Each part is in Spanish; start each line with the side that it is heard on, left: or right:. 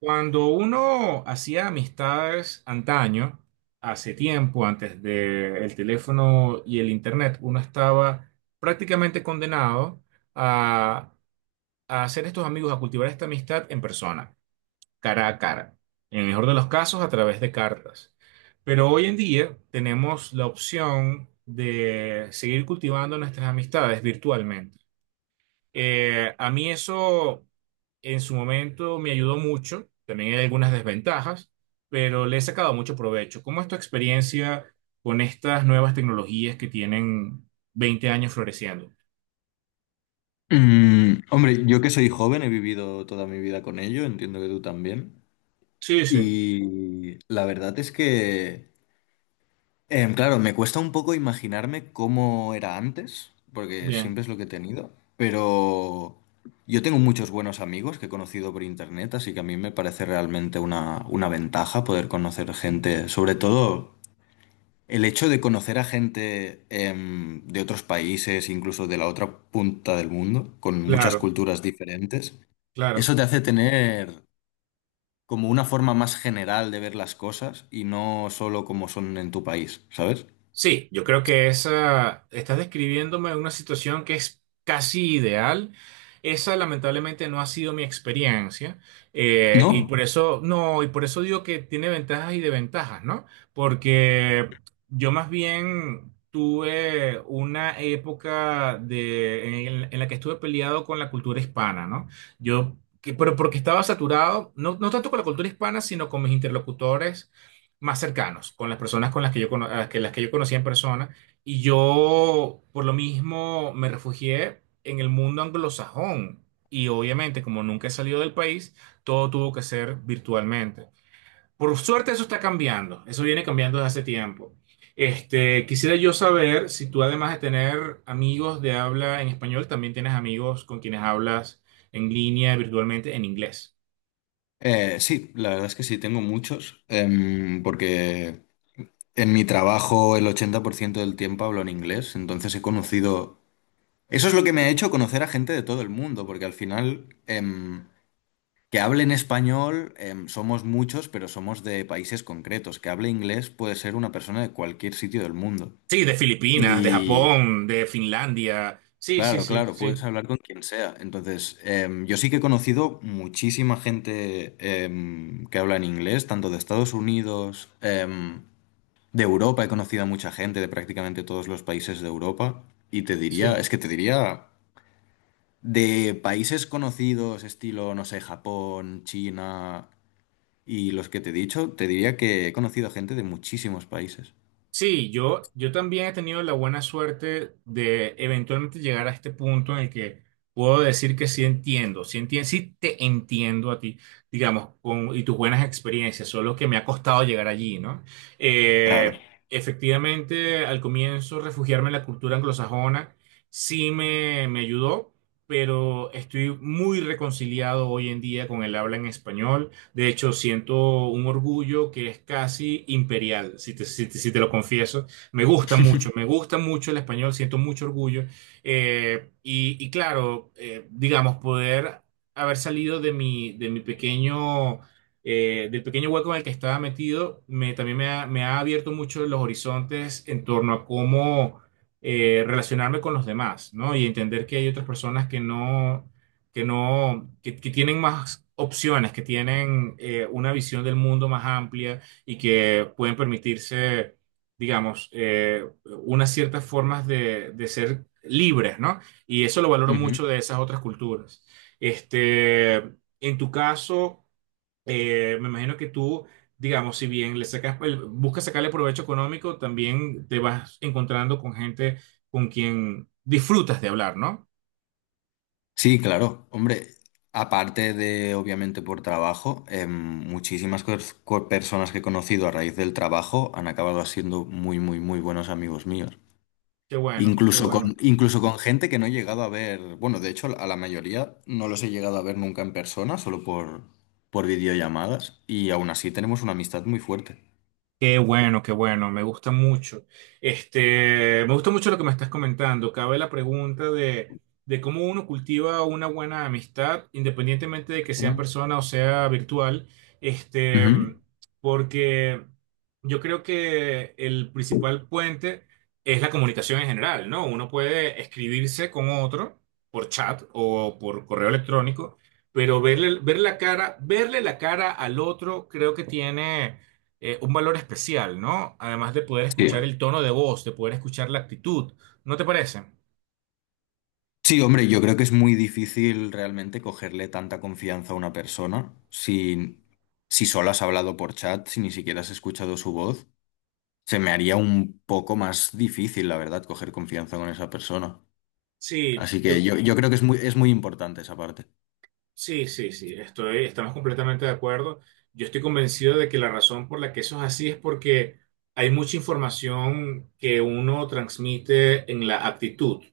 right: Cuando uno hacía amistades antaño, hace tiempo, antes del teléfono y el internet, uno estaba prácticamente condenado a, a hacer estos amigos, a cultivar esta amistad en persona, cara a cara. En el mejor de los casos, a través de cartas. Pero hoy en día tenemos la opción de seguir cultivando nuestras amistades virtualmente. A mí eso en su momento me ayudó mucho, también hay algunas desventajas, pero le he sacado mucho provecho. ¿Cómo es tu experiencia con estas nuevas tecnologías que tienen 20 años floreciendo?
left: Mm, hombre, yo que soy joven he vivido toda mi vida con ello, entiendo que tú también.
right: Sí, sí,
left: Y la verdad es que, claro, me cuesta un poco imaginarme cómo era antes, porque
right: bien,
left: siempre es lo que he tenido, pero yo tengo muchos buenos amigos que he conocido por internet, así que a mí me parece realmente una ventaja poder conocer gente, sobre todo el hecho de conocer a gente de otros países, incluso de la otra punta del mundo, con muchas
right: claro,
left: culturas diferentes.
right: claro.
left: Eso te hace tener como una forma más general de ver las cosas y no solo como son en tu país, ¿sabes?
right: Sí, yo creo que esa, estás describiéndome una situación que es casi ideal. Esa lamentablemente no ha sido mi experiencia, y
left: ¿No?
right: por eso, no, y por eso digo que tiene ventajas y desventajas, ¿no? Porque yo más bien tuve una época en la que estuve peleado con la cultura hispana, ¿no? Pero porque estaba saturado, no, no tanto con la cultura hispana, sino con mis interlocutores más cercanos, con las personas con las que yo, a las que yo conocía en persona. Y yo, por lo mismo, me refugié en el mundo anglosajón. Y obviamente, como nunca he salido del país, todo tuvo que ser virtualmente. Por suerte, eso está cambiando. Eso viene cambiando desde hace tiempo. Quisiera yo saber si tú, además de tener amigos de habla en español, también tienes amigos con quienes hablas en línea virtualmente en inglés.
left: Sí, la verdad es que sí, tengo muchos, porque en mi trabajo el 80% del tiempo hablo en inglés, entonces he conocido... Eso es lo que me ha hecho conocer a gente de todo el mundo, porque al final que hable en español somos muchos, pero somos de países concretos. Que hable inglés puede ser una persona de cualquier sitio del mundo.
right: Sí, de Filipinas, de
left: Y,
right: Japón, de Finlandia. Sí, sí,
left: Claro,
right: sí,
left: claro, sí,
right: sí,
left: puedes hablar con quien sea. Entonces, yo sí que he conocido muchísima gente que habla en inglés, tanto de Estados Unidos, de Europa, he conocido a mucha gente de prácticamente todos los países de Europa. Y te diría,
right: sí.
left: es que te diría, de países conocidos, estilo, no sé, Japón, China y los que te he dicho, te diría que he conocido a gente de muchísimos países.
right: Sí, yo también he tenido la buena suerte de eventualmente llegar a este punto en el que puedo decir que sí entiendo, sí entiendo, sí te entiendo a ti, digamos, y tus buenas experiencias, solo que me ha costado llegar allí, ¿no?
left: Claro.
right: Eh, Efectivamente, al comienzo refugiarme en la cultura anglosajona sí me ayudó, pero estoy muy reconciliado hoy en día con el habla en español. De hecho, siento un orgullo que es casi imperial, si te lo confieso. Me gusta mucho el español, siento mucho orgullo. Y claro, digamos, poder haber salido del pequeño hueco en el que estaba metido, también me ha abierto mucho los horizontes en torno a cómo relacionarme con los demás, ¿no? Y entender que hay otras personas que no que no, que tienen más opciones, que tienen una visión del mundo más amplia y que pueden permitirse, digamos, unas ciertas formas de ser libres, ¿no? Y eso lo valoro
left: Ujú.
right: mucho de esas otras culturas. Este, en tu caso, me imagino que tú, digamos, si bien buscas sacarle provecho económico, también te vas encontrando con gente con quien disfrutas de hablar, ¿no?
left: Sí, claro. Hombre, aparte de, obviamente, por trabajo, muchísimas personas que he conocido a raíz del trabajo han acabado siendo muy, muy, muy buenos amigos míos.
right: Qué bueno, qué bueno.
left: Incluso con gente que no he llegado a ver, bueno, de hecho, a la mayoría no los he llegado a ver nunca en persona, solo por videollamadas, y aún así tenemos una amistad muy fuerte.
right: Qué bueno, qué bueno, me gusta mucho. Me gusta mucho lo que me estás comentando. Cabe la pregunta de cómo uno cultiva una buena amistad, independientemente de que sea en
left: Mm.
right: persona o sea virtual. Este,
left: Ujú.
right: Porque yo creo que el principal puente es la comunicación en general, ¿no? Uno puede escribirse con otro por chat o por correo electrónico, pero verle, ver la cara, verle la cara al otro creo que tiene un valor especial, ¿no? Además de poder
left: Sí.
right: escuchar el tono de voz, de poder escuchar la actitud, ¿no te parece?
left: Sí, hombre, yo creo que es muy difícil realmente cogerle tanta confianza a una persona si, si solo has hablado por chat, si ni siquiera has escuchado su voz. Se me haría un poco más difícil, la verdad, coger confianza con esa persona.
right: Sí,
left: Así que
right: yo
left: yo creo que es muy importante esa parte.
right: sí, sí, sí, estamos completamente de acuerdo. Yo estoy convencido de que la razón por la que eso es así es porque hay mucha información que uno transmite en la actitud,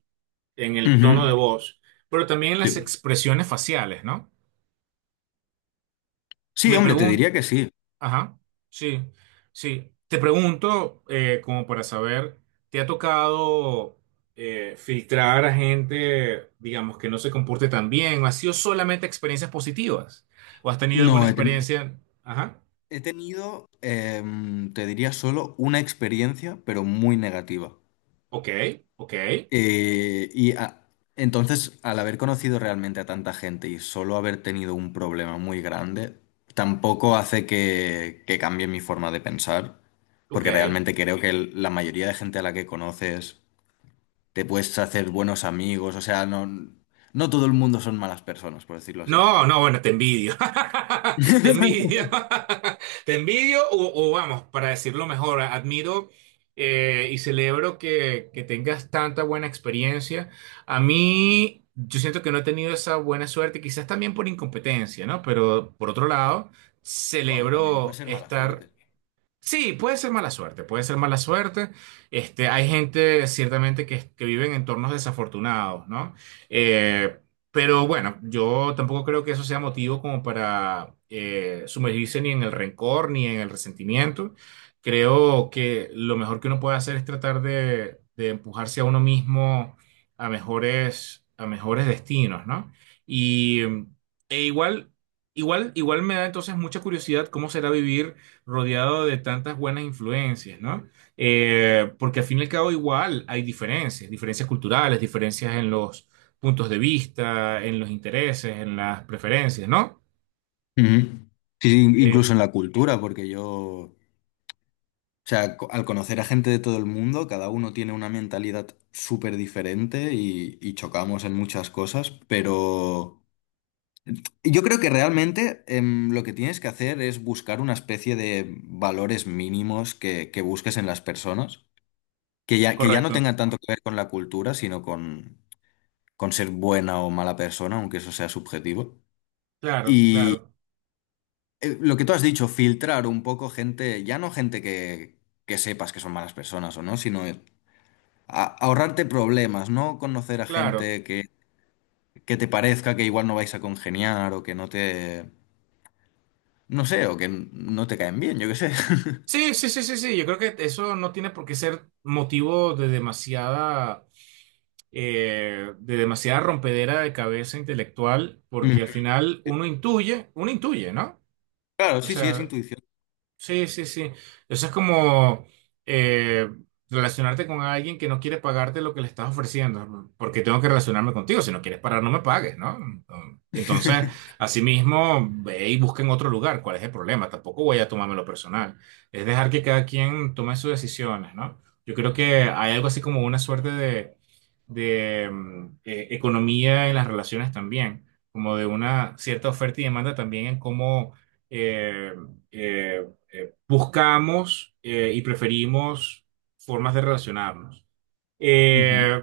right: en el tono de
left: Ujú.
right: voz, pero también en las
left: Sí.
right: expresiones faciales, ¿no?
left: Sí,
right: Me
left: hombre, te
right: pregunto.
left: diría que sí.
right: Ajá, sí, sí. Te pregunto, como para saber, ¿te ha tocado filtrar a gente, digamos, que no se comporte tan bien? ¿O ha sido solamente experiencias positivas? ¿O has tenido
left: No,
right: alguna experiencia? Ajá,
left: he tenido, te diría solo una experiencia, pero muy negativa.
right: ok, ok,
left: Eh, y a- entonces, al haber conocido realmente a tanta gente y solo haber tenido un problema muy grande, tampoco hace que cambie mi forma de pensar,
right: ok.
left: porque realmente creo que la mayoría de gente a la que conoces te puedes hacer buenos amigos, o sea, no, no todo el mundo son malas personas, por decirlo así.
right: No, no, bueno, te envidio. Te envidio. Te envidio o vamos, para decirlo mejor, admiro y celebro que tengas tanta buena experiencia. A mí, yo siento que no he tenido esa buena suerte, quizás también por incompetencia, ¿no? Pero por otro lado,
left: Bueno, también puede
right: celebro
left: ser mala
right: estar.
left: suerte.
right: Sí, puede ser mala suerte, puede ser mala suerte. Hay gente ciertamente que vive en entornos desafortunados, ¿no? Eh, pero bueno, yo tampoco creo que eso sea motivo como para sumergirse ni en el rencor ni en el resentimiento. Creo que lo mejor que uno puede hacer es tratar de empujarse a uno mismo a mejores destinos, ¿no? Y e igual, igual me da entonces mucha curiosidad cómo será vivir rodeado de tantas buenas influencias, ¿no? Porque al fin y al cabo igual hay diferencias, diferencias culturales, diferencias en los puntos de vista, en los intereses, en las preferencias, ¿no?
left: Ujú. Sí, sí,
right: Eh,
left: incluso en la cultura, porque yo... O sea, al conocer a gente de todo el mundo, cada uno tiene una mentalidad súper diferente y chocamos en muchas cosas, pero yo creo que realmente lo que tienes que hacer es buscar una especie de valores mínimos que busques en las personas, que ya no
right: correcto,
left: tengan tanto que ver con la cultura, sino con ser buena o mala persona, aunque eso sea subjetivo.
right: claro,
left: Y
right: claro,
left: lo que tú has dicho, filtrar un poco gente, ya no gente que sepas que son malas personas o no, sino ahorrarte problemas, ¿no? Conocer a
right: claro.
left: gente que te parezca que igual no vais a congeniar o que no te, no sé, o que no te caen bien, yo qué sé.
right: Sí, sí, sí, sí, sí, yo creo que eso no tiene por qué ser motivo de de demasiada rompedera de cabeza intelectual,
left: Ujú.
right: porque al final uno intuye, ¿no?
left: Claro,
right: O
left: sí, sí, es
right: sea,
left: intuición.
right: sí, sí, sí. Eso es como eh, relacionarte con alguien que no quiere pagarte lo que le estás ofreciendo, ¿no? Porque tengo que relacionarme contigo. Si no quieres parar, no me pagues, ¿no? Entonces, asimismo, ve y busca en otro lugar. ¿Cuál es el problema? Tampoco voy a tomármelo personal. Es dejar que cada quien tome sus decisiones, ¿no? Yo creo que hay algo así como una suerte de economía en las relaciones también, como de una cierta oferta y demanda también en cómo... eh, eh, buscamos y preferimos formas de relacionarnos.
left: Ujú,
right: Eh,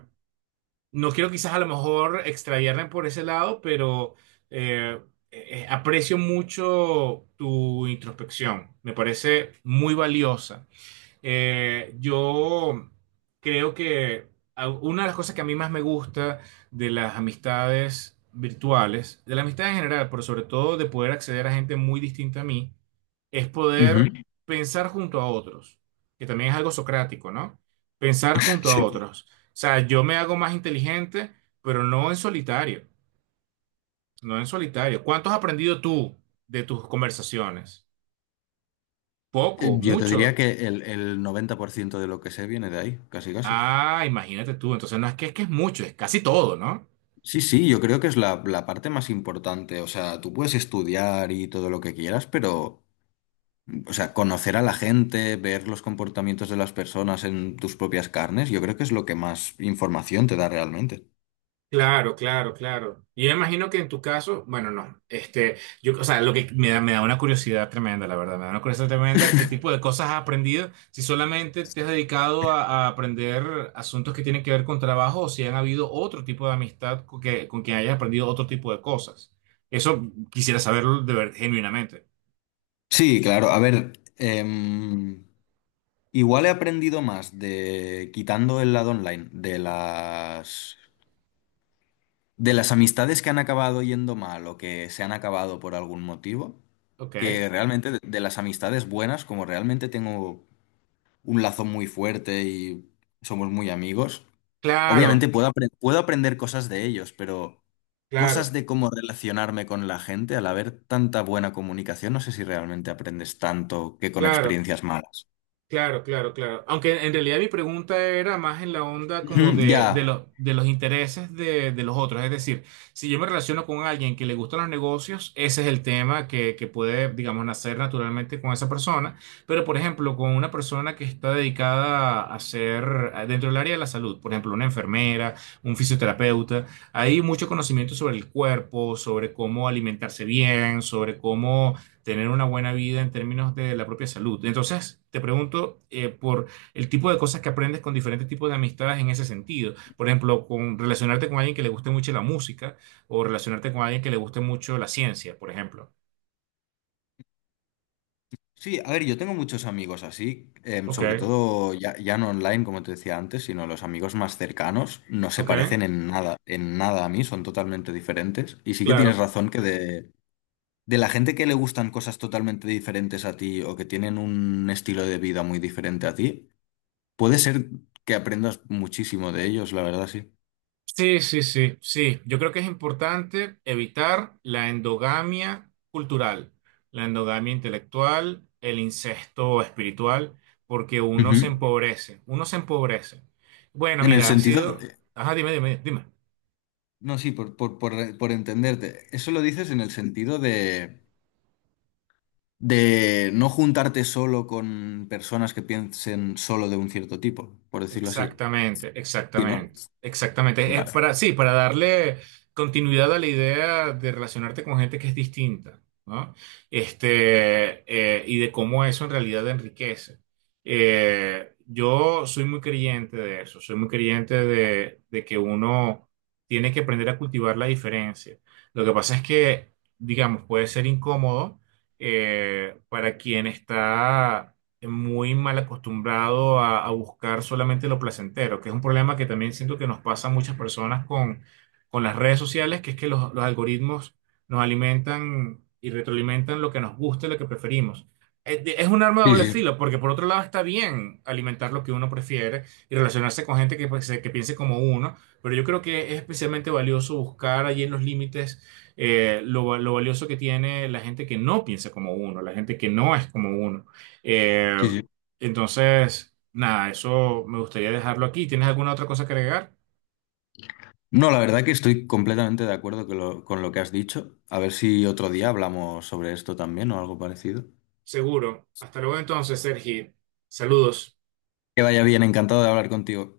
right: no quiero quizás a lo mejor extraviarme por ese lado, pero eh, aprecio mucho tu introspección. Me parece muy valiosa. Yo creo que una de las cosas que a mí más me gusta de las amistades virtuales, de la amistad en general, pero sobre todo de poder acceder a gente muy distinta a mí, es poder
left: ujú.
right: pensar junto a otros, que también es algo socrático, ¿no? Pensar junto a
left: Sí.
right: otros. O sea, yo me hago más inteligente, pero no en solitario, no en solitario. ¿Cuánto has aprendido tú de tus conversaciones? Poco,
left: Yo te diría
right: mucho.
left: que el 90% de lo que sé viene de ahí, casi casi.
right: Ah, imagínate tú. Entonces no es que es mucho, es casi todo, ¿no?
left: Sí, sí, yo creo que es la parte más importante. O sea, tú puedes estudiar y todo lo que quieras, pero o sea, conocer a la gente, ver los comportamientos de las personas en tus propias carnes, yo creo que es lo que más información te da realmente.
right: Claro, claro, claro. Y yo imagino que en tu caso, bueno, no, o sea, lo que me da una curiosidad tremenda, la verdad. Me da una curiosidad tremenda. ¿Qué tipo de cosas has aprendido? Si solamente te has dedicado a aprender asuntos que tienen que ver con trabajo o si han habido otro tipo de amistad con quien hayas aprendido otro tipo de cosas. Eso quisiera saberlo de ver, genuinamente.
left: Sí, claro. A ver, igual he aprendido más de quitando el lado online, de las amistades que han acabado yendo mal o que se han acabado por algún motivo,
right: Ok.
left: que realmente de las amistades buenas, como realmente tengo un lazo muy fuerte y somos muy amigos, obviamente
right: Claro,
left: puedo, puedo aprender cosas de ellos, pero cosas
right: claro,
left: de cómo relacionarme con la gente, al haber tanta buena comunicación, no sé si realmente aprendes tanto que con
right: claro.
left: experiencias malas.
right: Claro, claro, claro. Aunque en realidad mi pregunta era más en la onda como
left: Ujú, ya.
right: los de los intereses de los otros. Es decir, si yo me relaciono con alguien que le gustan los negocios, ese es el tema que puede, digamos, nacer naturalmente con esa persona. Pero, por ejemplo, con una persona que está dedicada dentro del área de la salud, por ejemplo, una enfermera, un fisioterapeuta, hay mucho conocimiento sobre el cuerpo, sobre cómo alimentarse bien, sobre cómo tener una buena vida en términos de la propia salud. Entonces, te pregunto por el tipo de cosas que aprendes con diferentes tipos de amistades en ese sentido. Por ejemplo, con relacionarte con alguien que le guste mucho la música o relacionarte con alguien que le guste mucho la ciencia, por ejemplo.
left: Sí, a ver, yo tengo muchos amigos así,
right: Ok,
left: sobre todo ya, ya no online, como te decía antes, sino los amigos más cercanos, no se
right: ok,
left: parecen en nada a mí, son totalmente diferentes. Y sí que tienes
right: claro.
left: razón que de la gente que le gustan cosas totalmente diferentes a ti o que tienen un estilo de vida muy diferente a ti, puede ser que aprendas muchísimo de ellos, la verdad, sí.
right: Sí, sí, sí, sí. Yo creo que es importante evitar la endogamia cultural, la endogamia intelectual, el incesto espiritual, porque uno se
left: Ujú.
right: empobrece, uno se empobrece. Bueno,
left: En el
right: mira, ha
left: sentido
right: sido.
left: de...
right: Ajá, dime, dime, dime.
left: No, sí, por entenderte. Eso lo dices en el sentido de no juntarte solo con personas que piensen solo de un cierto tipo, por decirlo así.
right: Exactamente,
left: ¿Sí, no?
right: exactamente, exactamente. Es
left: Vale.
right: para, sí, para darle continuidad a la idea de relacionarte con gente que es distinta, ¿no? Y de cómo eso en realidad enriquece. Yo soy muy creyente de eso, soy muy creyente de que uno tiene que aprender a cultivar la diferencia. Lo que pasa es que, digamos, puede ser incómodo para quien está muy mal acostumbrado a buscar solamente lo placentero, que es un problema que también siento que nos pasa a muchas personas con las redes sociales, que es que los algoritmos nos alimentan y retroalimentan lo que nos gusta y lo que preferimos. Es un arma de
left: Sí,
right: doble
left: sí,
right: filo, porque por otro lado está bien alimentar lo que uno prefiere y relacionarse con gente que, pues, que piense como uno, pero yo creo que es especialmente valioso buscar allí en los límites lo valioso que tiene la gente que no piensa como uno, la gente que no es como uno. Eh,
left: sí, sí.
right: entonces, nada, eso me gustaría dejarlo aquí. ¿Tienes alguna otra cosa que agregar?
left: No, la verdad que estoy completamente de acuerdo con lo que has dicho. A ver si otro día hablamos sobre esto también o algo parecido.
right: Seguro. Hasta luego entonces, Sergi. Saludos.
left: Que vaya bien, encantado de hablar contigo.